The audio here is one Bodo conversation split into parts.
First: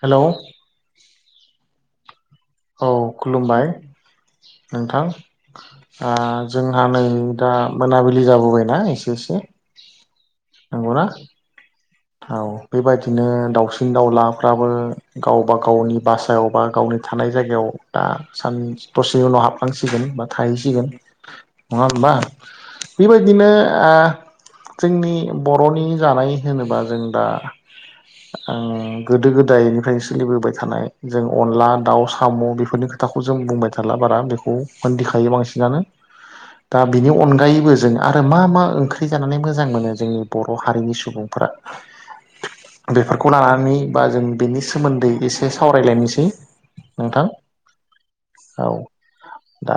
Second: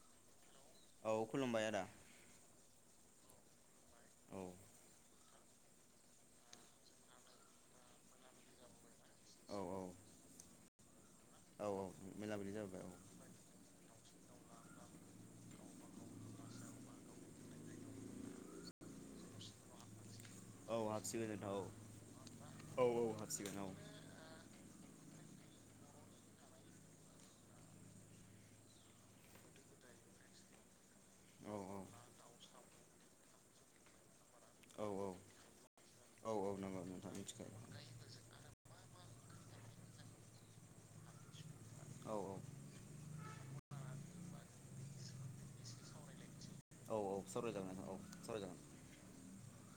हेल' औ खुलुमबाय आदा औ खुलुमबाय औ नोंथां ओ जोंहा नै दा मोनाबिलि जाबोबायना एसे। एसे औ [unintelligible] नंगौना। औ बेबायदिनो दाउसिन दाउला फ्राबो गावबा गावनि भासायाव बा गावनि थानाय जायगायाव दा सान दसेनि उनाव हाबनांसिगोन बा औ थाहैसिगोन हाबसिगोन नोंथां नङा होमबा औ औ बेबायदिनो हाबसिगोन औ ओ। जोंनि बर'नि जानाय होनोबा जों दा गोदो गोदायनिफ्रायनो सोलिबोबाय थानाय जों औ अनला दाउ साम बेफोरनि खोथाखौ जों बुंबाय थाला बारा बे औ मोनथिखायो बांसिनानो औ औ नंगौ दा बिनि नोंथां मिथिखायो अनगायैबो जों आरो मा मा ओं ओंख्रि जानानै मोजां मोनो जोंनि बर' हारिनि सुबुंफ्रा औ बेफोरखौ लानानै बा जों बेनि सोमोन्दै एसे सावरायलायनोसै औ औ नोंथां सावरायजागोन औ सावरायजागोन। औ दा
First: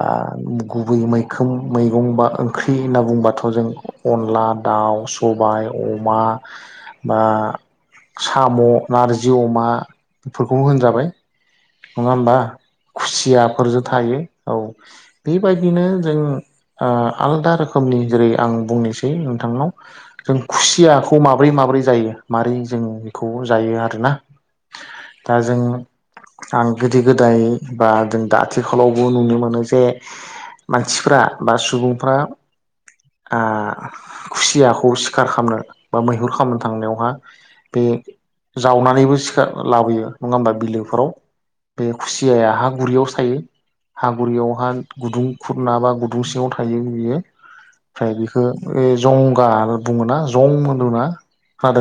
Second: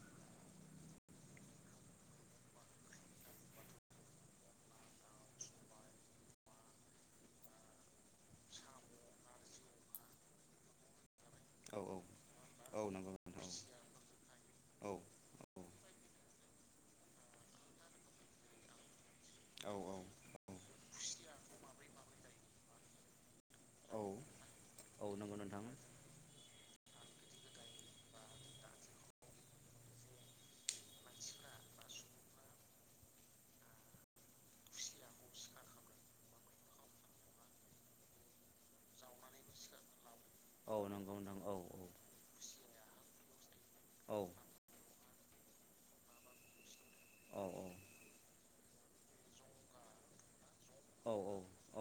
गुबै मैखोम मैगं बा ओंख्रि होनना बुंबाथ जों अनला, दाउ, सबाय, अमा बा साम नारजि अमा बेफोरखौबो होनजाबाय। औ औ नङा होमबा औ नंगौ नोंथां खुसियाफोरजों थायो औ बेबायदि। बिदिनो जों उम आलदा रोखोमनि जेरै आं बुंनोसै नोंथांनाव औ जों खुसिया खौ माब्रै माब्रै जायो मारै जों बेखौ जायो औ आरोना औ नंगौ दा जों नोंथां आं गोदो गोदाय बा जों दा आथिखालावबो नुनो मोनो जे मानसिफ्रा बा सुबुंफ्रा ओ खुसियाखौ सिखार खालामनो बा मैहुर खामानो थांनायावहा बे जावनानैबो लाबोयो नङा होमबा औ बिलोफोराव नंगौ नोंथां औ बे खुसिया हा गुरियाव थायो हा औ गुरियावहा गुदुं खुरना बा गुदुं सिङाव थायो बियो। औ फ्राय बि खो जंगाल बुङोना जं औ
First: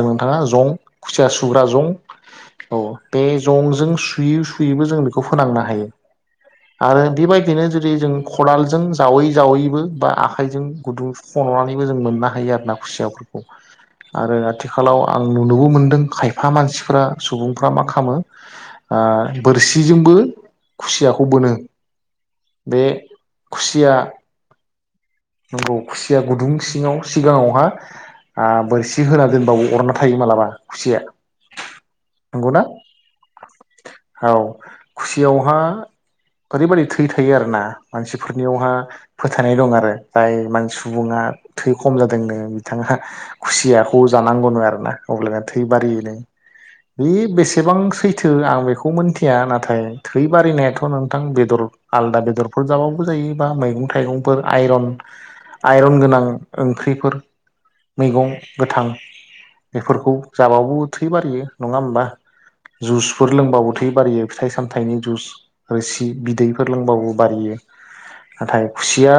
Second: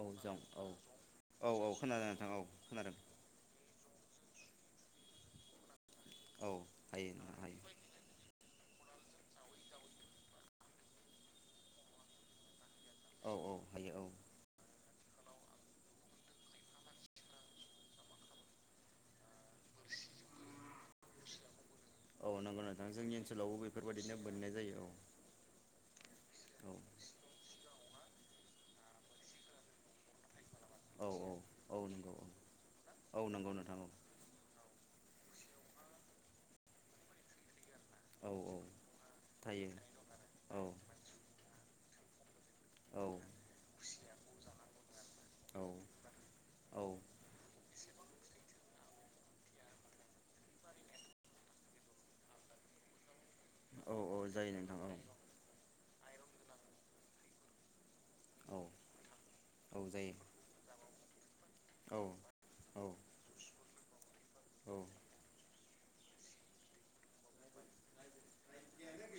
औ जों नोंथाङा औ जं खुसिया औ सुग्रा औ जं खोनादों नोंथां औ खोनादों बे जंजों सुयै सुयैबो जों बेखौ फोनांनो हायो। औ आरो हायो नोंथां हायो बेबायदिनो जुदि जों खदाल जों जावै जावैबो बा आखाइजों गुदुं खननानैबो जों मोननो हायो आरो ना। औ खुसियाफोरखौ औ हायो औ आरो आथिखालाव आं नुनोबो मोनदों खायफा मानसिफ्रा सुबुंफ्रा मा खालामो ओ बोरसिजोंबो खुसियाखौ बोनो। औ नंगौ बे नोंथां जोंनि ओनसोलावबो खुसिया बेफोरबायदिनो मोननाय जायो औ। नंगौ खुसिया गुदुं औ सिङाव सिगाङावहा ओ बोरसि होना दोनबाबो अरनना थायो मालाबा। खुसिया औ औ औ नंगौ नंगौना औ औ नंगौ नोंथां औ। खुसियावहा ओरैबायाददि थै थायो आरोना मानसि औ फोरनियावहा फोथायनाय थायो दं आरो जाय औ मान सुबुङा थै खम जादोंनो बिथांहा औ खुसिया खौ जानांगौ नो आरो ना। अब्लाना थै बारियोनो औ बि बेसे एसेबां सैथो आं बेखौ मोनथिया नाथाय थै बारिनायाथ नोंथां बेदर आलादा बेदरफोर जाबाबो जायो। बा मैगं औ औ थाइगंफोर जायो नोंथां आइरन औ आइरन गोनां ओंख्रिफोर मैगं औ गोथां औ जायो बेफोरखौ जाबाबो थै बारियो। नङा औ होमबा औ जुसफोर लोंबाबो थै बारियो। फिथाइ सामथाइनि जुस रोसि बिदैफोर लोंबाबो बारियो। नाथाय खुसिया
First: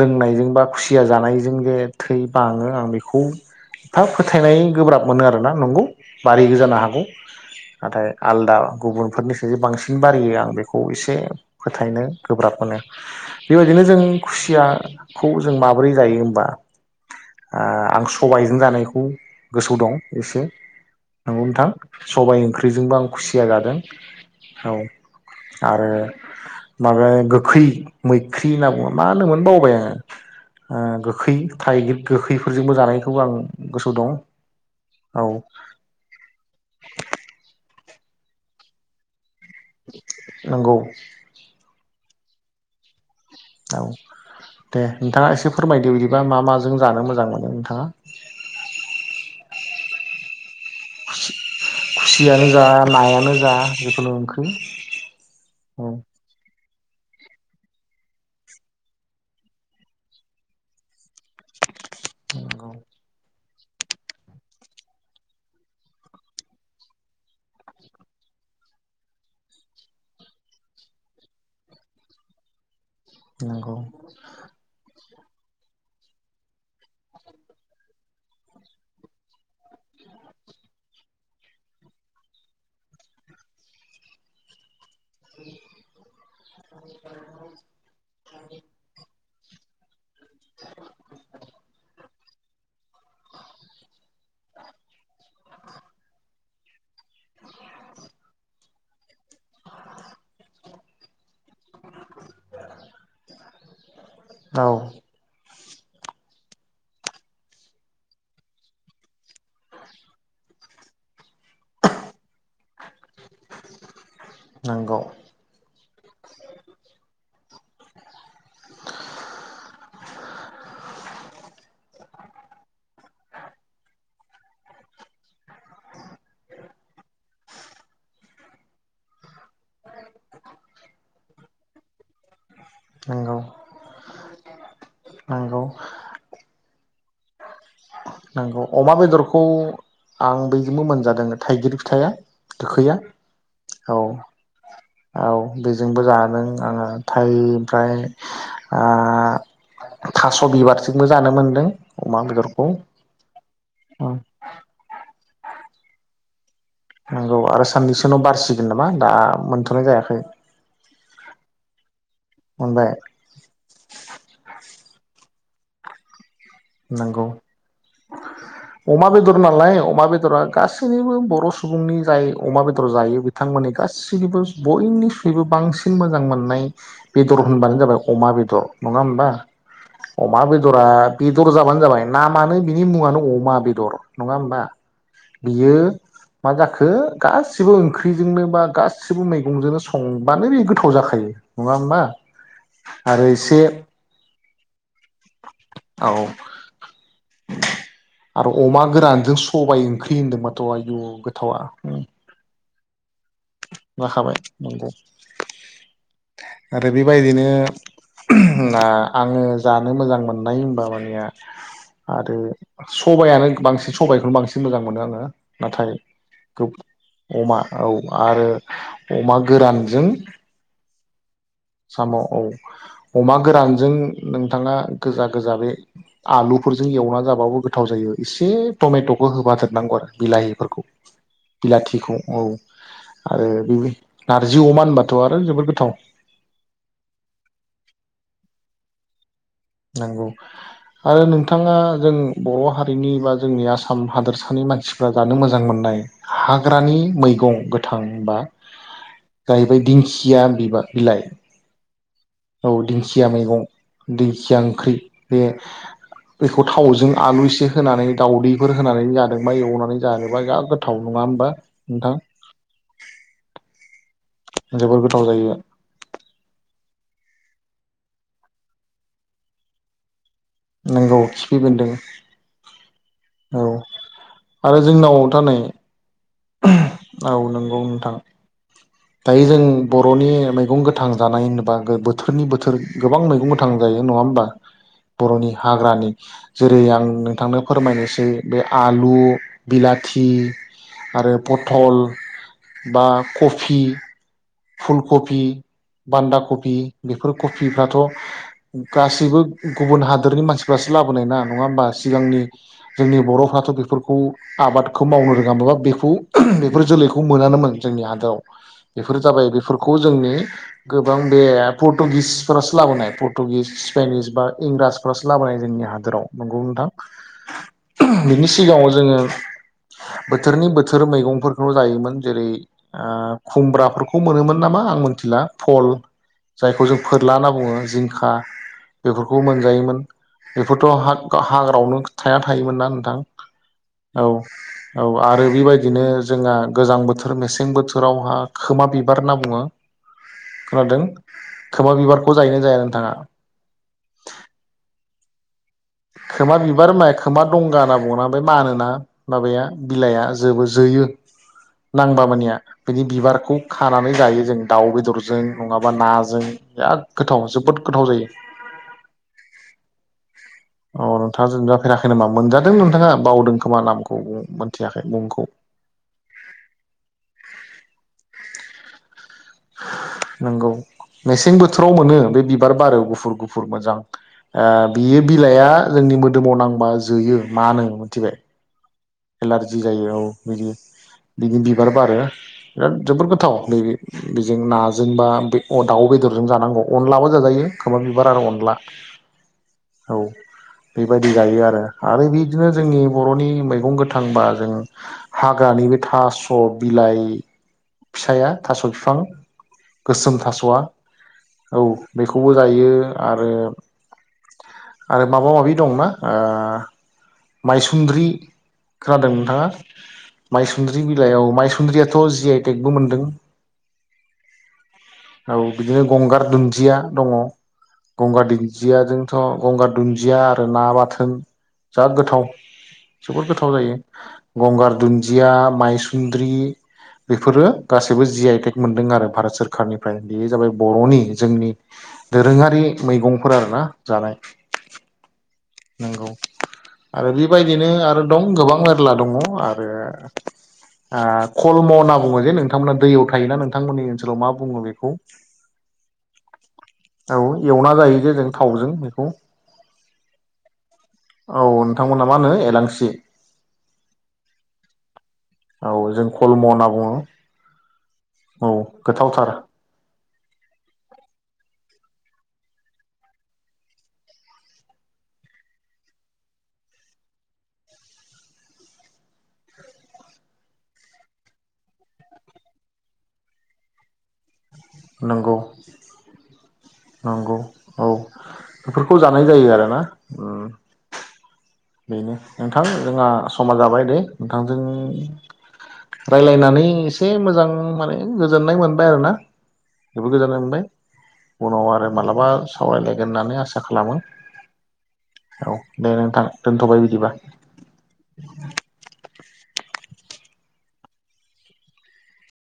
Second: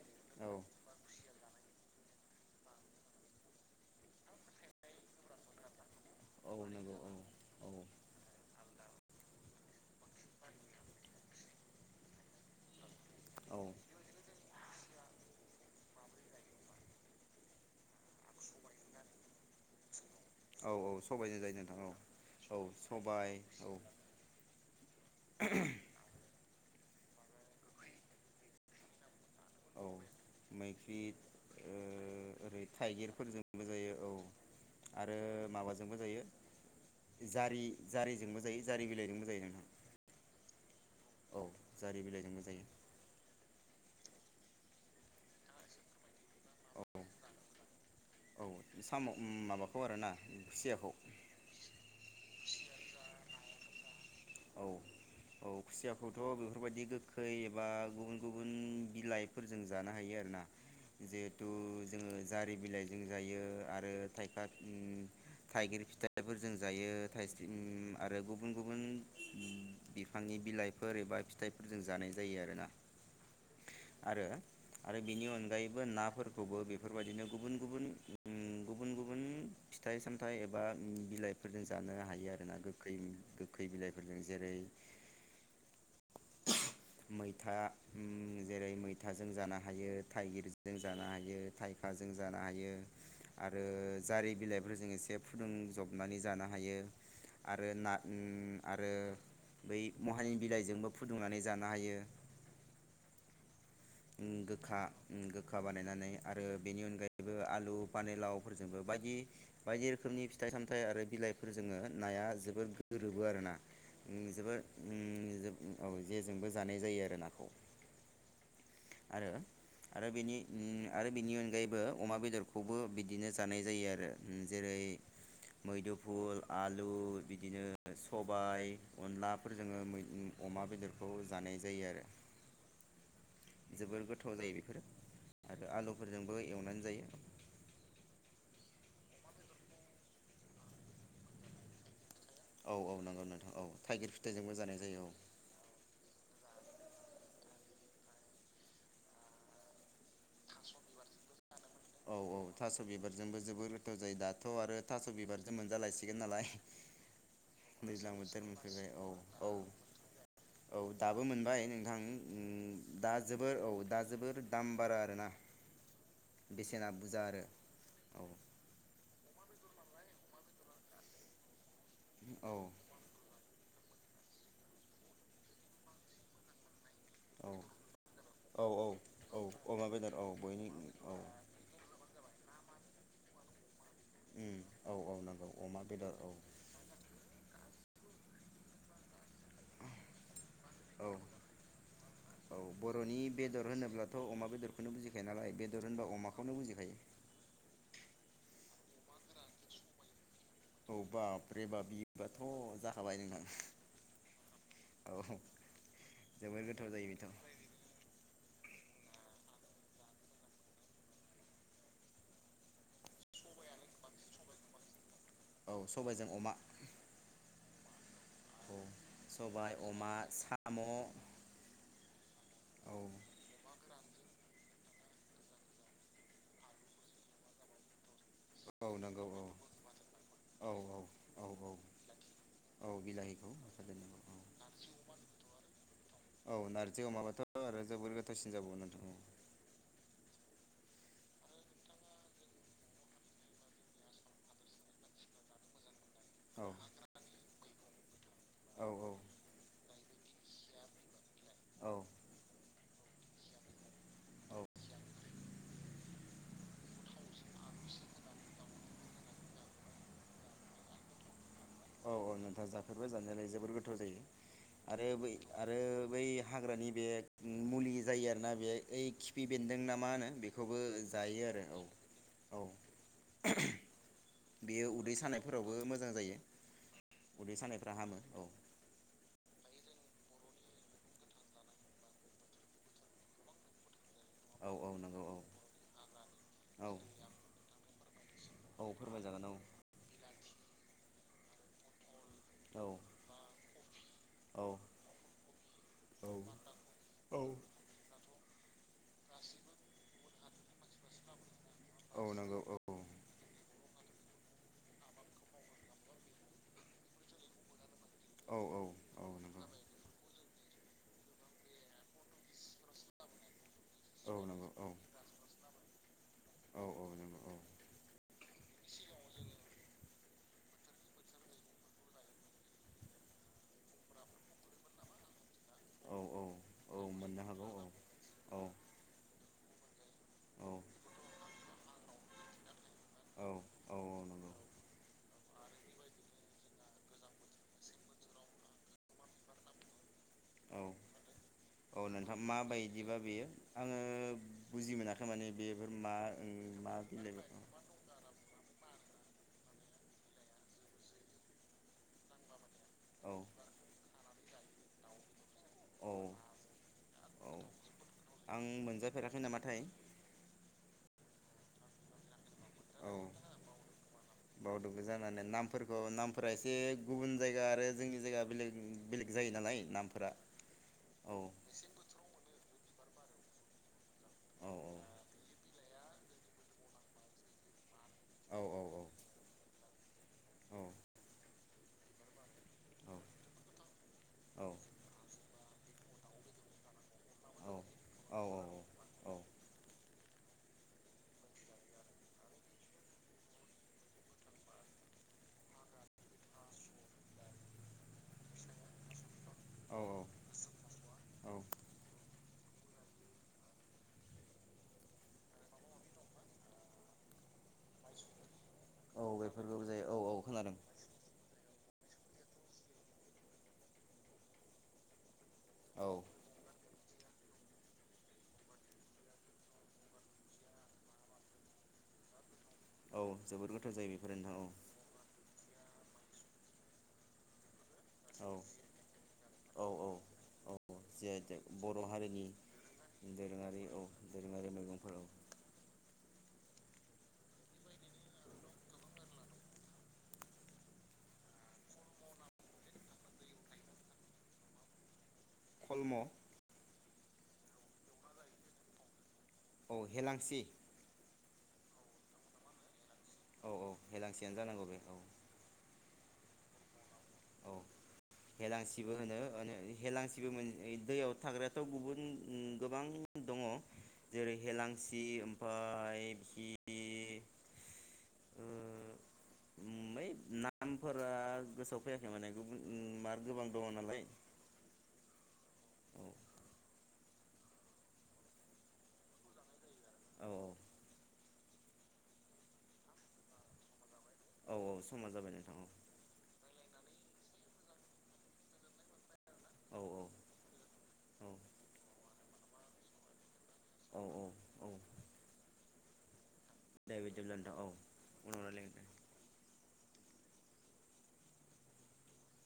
लोंनायजों औ बा खुसिया जानाय बेजों जे थै बाङो आं बेखौ एफा फोथायनाय गोब्राब मोनो आरोना नंगौ बारियो औ जानो नंगौ हागौ। औ नाथाय आलदा गुबुनफोरनिसाय जे बांसिन बारायो आं बेखौ एसे फोथायनो गोब्राब मोनो। औ बेबायदिनो जों खुसिया खौ जों माबोरै जायो होमबा। ओ आं सबायजों जानायखौ गोसोयाव दं एसे औ औ सबाइजों नंगौ जायो नोंथां औ सबाय औ ओंख्रिजोंबो आं सबाय खुसिया जादों औ औ आरो माबा गोखै मैख्रि होनना बुङो मा होनोमोन बाव ओ औ मैख्रि गोखै ओ थाइगिर ओरै गोखैफोरजोंबो जानायखौबो आं थाइगिरफोरजोंबो जायो गोसोआव दं औ आरो औ माबाजोंबो जायो जारि जारिजोंबो जायो जारि बिलाइजोंबो जायो नोंथां नंगौ औ जारि बिलाइजोंबो जायो औ दे नोंथाङा एसे फोरमायदो बिदि मा मा माजों औ जानो मोजां मोनो नोंथाङा औ साम' माबाखौ आरोना खुसियाखौ खुसियानो जा नायानो जा जिखुनु ओंख्रि औ औ खुसियाखौथ बेफोरबायदि गोखै एबा गुबुन गुबुन बिलाइफोरजों जानो हायो आरो ना जिहेथु जोङो जारि नंगौ बिलाइजों जायो आरो थायफा ओम थाइगिर फिथाइफोरजों जायो थाइस्रि आरो गुबुन गुबुन बिफांनि बिलाइफोर एबा फिथाइफोरजों जानाय जायो आरोना नंगौ बिनि अनगायैबो नाफोरखौबो बेफोरबायदिनो गुबुन गुबुन ओ गुबुन गुबुन फिथाइ सामथाइ एबा बिलाइफोरजों जानो हायो आरो गोखै गोखै बिलाइ जेरै [inaudible] मैथा ओ जेरै मैथाजो जानो हायो थाइगिरजों जानो हायो थाइखाजों जानो हायो आरो जारि बिलाइफोरजों एसे फुदुं जबनानै जानो हायो आरो ना उम आरो बै महानिनि बिलाइजोंबो फुदुंनानै जानो हायो [inaudible] ओम गोखा ओम गो गोखा बानायनानै आरो बेनि अनगायैबो आलु फानिलावफोरजोंबो बायदि बायदि रोखोमनि फिथाइ सामथाइ आरो बिलाइफोरजोंङो नाया जोबोद गोरोबो आरोना ओ जोबोद नंगौ ओम जो औ जेजोंबो जानाय जायो आरो नाखौ आरो आरो बेनि ओ आरो बेनि अनगायैबो अमा बेदरखौबो बिदिनो जानाय जायो आरो जेरै मैदुफुल आलु बिदिनो सबाय अनलाफोरजोङो अमा बेदरखौ जानाय जायो आरो नंगौ जोबोर गोथाव जायो बेफोरो नंगौ आरो आलुफोरजोंबो एवनानै जायो नोंगौ अमा बेदरखौ आं बैजोंबो मोनजादों थाइगिर फिथाइया औ औ गोखैया नंगौ नोंथां औ थाइगिर फिथाइजोंबो जानाय जायो औ बेजोंबो जादों आङो नाथाय ओमफ्राय ओ थास बिबारथिंबो जानो मोनदों अमा औ औ बेदर थास बिबारजोंबो जोबोर गोथाव जायो दाथ आरो थास स बिबारजों मोनजालायसिगोन नालाय नोंगौ आरो साननैसो‌ दैज्लां उनाव बोथोर बारसिगोन मोनफैबाय नामा औ दा औ मोनथनाय जायाखै औ दाबो मोनबाय नोंथां उम मोनबाय दा जोबोर औ दा जोबोर दाम बारा आरोना बेसेना बुरजा नंगौ आरो औ अमा बेदर नालाय अमा बेदरा गासैनिबो बर स सुबुंनि जाय औ अमा बेदर जायो बिथांमोननि गासिनिबो बयनिफ्रायबो बांसिन मोजां मोननाय बेदर औ होनबानो जाबाय अमा बेदर औ औ नङा होमबा औ अमा बेदर औ अमा बयनि बेदरा औ जाबानो जाबाय नामानो बिनि मुङानो अमा बेदर नङा उम होमबा औ औ नंगौ बियो अमा बेदर औ मा जाखो गासिबोओं ख्रिजोंनो बा गासिबो मैं गंजों संबानो बे गोथाव औ जाखायो नङा होमबा औ बर'नि आरो एसे बेदर होनोब्लाथ' अमा बेदरखौनो बुजिखायो नालाय बेदर होनबा औ अमाखौनो बुजिखायो आरो अमा गोरानजों सबाय ओंख्रि होन्दोंमोन औ बाबब्रेबाब बिबाथ जा जाखाबाय नोंगौ औ जोबोर आरो गोथाव जायो बेथ' बेबायदिनो ना आङो जानो मोजां मोननाय होमबा मानिया आरो सबाइयानो बांसि‌ सबाइखौनो बांसिन मोजां मोनो आङो औ नाथाय सबायजों अमा गोब अमा औ आरो औ अमा सबाय गोरानजों अमा साम' औ साम औ अमा गोरानजों नोंथाङा गोजा गोजा बे आलुफोरजों एवना जाबाबो गोथाव जायो एसे औ नंगौ टमेटबो औ होफादेरनांगौ आरो औ बिलाहिफोरखौ औ औ बिलाथिखौ औ आरो बिलाहिखौ बेवि होफादेरनांगौ नारजि अमा होनबाथ आरो जोबोर गोथाव औ औ नारजि अमाबाथ' आरो जोबोर गोथावसिन जाबावो नोंथां नोंगौ आरो नोंथाङा जों बर' हारिनि बा जोंनि आसाम हादोरसानि मानसिफ्रा जानो मोजां मोननाय औ हाग्रानि मैगं गोथां बा औ औ जाहैबाय दिंखि दिया बिबा बिलाइ औ औ दिंखिया मैगं दिंखिया औ ओंख्रै बे बेखौ थावजों आलु एसे होनानै दावदैफोर होनानै जादोंबा एवनानै जादोंबा जा गोथाव नङा होनबा औ औ नोंथा जाफेरबाय जानायालाय जोबोर गोथाव जायो। जोबोर आरो गोथाव बै जायो आरो बै हाग्रानि बे मुलि जायो आरोना बे ओइ खिफि बेन्दों ना मा होनो बे नोंगौ खिफिबेनदों औ औ बेयो उदै सानायफोरावबो मोजां जायो। ओम औ उदै नंगौ सानायफ्रा नोंथां हामो औ दायो जों बरनि मैगं गोथां जानाय होनोबा बोथोरनि बोथोर गोबां मैगं गोथां जायो। नङा होमबा औ औ नंगौ औ बर नि हाग्रानि जेरै औ आं नोंथांनो फोरमायनो बे बे औ आलु फोरमायजागोन औ बिलाथि आरो पथल औ बा ख बि औ फुल कबि बान्दा कबि बेफोर औ कफिफ्राथ गासैबो गुबुन हादोरनि मानसिफोरासो लाबोनाय ना नङा होमबा औ सिगांनि नंगौ औ जोंनि बरफ्राथ बे फोरखौ आबादखौ मावनो रोङा माबा बेखौ बेफोर जोलैखौ मोनानोमोन जोंनि हा औ औ बेफोर औ जाबाय नंगौ बेफोरखौ जोंनि गोबां बे पर्टुगिसफोरासो लाबोनाय पर्टुगिस साइनिस औ बा नंगौ औ इंराजफोरासो लाबोनाय जोंनि हादोराव नंगौ औ नोंथां औ नंगौ औ बिनि सि सिगाङाव जोङो बोथोरनि बोथोर मैगंफोरखौल जायोमोन जेरै खुमब्राफोरखौ मोनोमोन नामा आं मिथिला फल औ औ जायखौ जों औ फोरला मोननो होनना हागौ बुङो औ जिंखा औ बेफोर खौ मोनजायोमोन औ बेफोरथ हाग हाग्रायावनो थाया थायोमोन ना दां औ औ आरो बेबायदिनो जोंहा गोजां बोथोर मेसें बोथोराव मा खोमा बिबार होनना बुङो औ खोनादों खोमा बिबारखौ जायोना जाया नोंथाङा माबायदिबा बेयो आङो बुजि मोनाखै माने बेफोर मा खोमा बिबार मा होमबाय बिलाइ खोमा दंगा होनना बुंङोना बे मानोना माबाया बिलाइआ जोबो जोयो नांबा मानिया बिनि औ बिबारखौ खानानै जायो जों दाउ बेदरजों नङाबा औ नाजों बिराद गोथाव औ जोबोद गोथाव जायो आं मोनजाफेराखै नामाथाय अ नोंथाङा जोनजाफेराखै नामा मोन औ मोनथियाखै बावदोंबो मुंखौ जानानै नामफोरखौ नामफोरा एसे गुबुन जायगा आरो जोंनि जायगा बेलेग बेलेग जायो नालाय नामफोरा नंगौ औ मेसें बोथोराव मोनो बे बिबार बारो गुफुर गुफुर मोजां औ ओ बियो बिलाइआ जोंनि मोदोमाव नांबा जोयो मानो थिबाय औ औ एल आर जि बिदि जायो औ औ बिदि बिबार बारो बिराद जोबोर गोथाव नैबे बिजों औ नाजों बा बे अ दाउ बेदरजों जानांगौ अनलाबो जाजायो खोमा बिबार आरो अनला औ बेबायदि जायो आरो आरो बिदिनो जोंनि बर'नि मैगं गोथां बा जों हाग्रानि बो थास' बिलाइ फिसाया थास' बिफां औ गोसोम थास'आ औ बेखौ खौबो जायो आरो आरो माबा माबि दंना ओ माइसुन्द्रि औ खोनादों नोंथाङा? बेफोरखौबो जायो औ औ खोनादों माइसुन्द्रि बिलाइयाव माइसुन्द्रियाथ' जि आइ टेकबो मोनदों औ बिदिनो औ गंगार दुन्दिया दङ गंगार दुन्दियाजोंथ' गंगार दुन्दिया आरो ना बाथोन जा गोथाव औ जोबोद गोथाव जायो बेफोरो नोंथां औ गंगार दुन्दिया माइसुन्द्रि बेफोरो गासैबो जि आइ टेक मोनदों आरो भारत औ औ सोररखारनिफ्राय बेयो जाबाय बरनि जि आइ टेक जोंनि बर' हारिनि दोरोङारि मैगंफोर आरो दोरोङारि ना औ जानाय दोरोङारि मैगंफोर औ नंगौ आरो बेबायदिनो आरो दं गोबां मेरला दङ आरो ओ कलम' होनना बुङो जे नोंथांमोना दैयाव थायोना नोंथांमोननि ओनसोलाव मा बुङो बेखौ? खलम' औ एवना जायो जे जों थावजों बेखौ औ हेलांसि औ नोंथांमोना मा होनो एलांसि औ औ हेलांसियानो जानांगौ बे औ औ जों कलम' होनना बुङो। औ औ हेलांसिबो होनो गोथावथार ओ नो हेलांसिबो मोन दैयाव थाग्रायाथ' बुहुथ उम उम गोबां दङ जेरै- हेेलांसि ओमफाय खि है नामफोरा गोसोआव फैयाखै माने गुबुन मार गोबां दङ नालाय नंगौ औ नंगौ औ बेफोरखौ जानाय जायो आरो ना औ उम बेनो नोंथां जोंहा समा जाबाय दे औ नोंथांजों औ समा जाबाय नोंथां औ रायलायनानै एसे मोजां माने गोजोननाय मोनबाय आरो ना औ औ जोबोद गोजोननाय मोनबाय औ उनाव आरो मालाबा सावरायलायगोन होननानै आसा खालामो औ औ औ औ दे नोंथां दे बिदिबा नोथां औ उनाव रायलायगोन दे।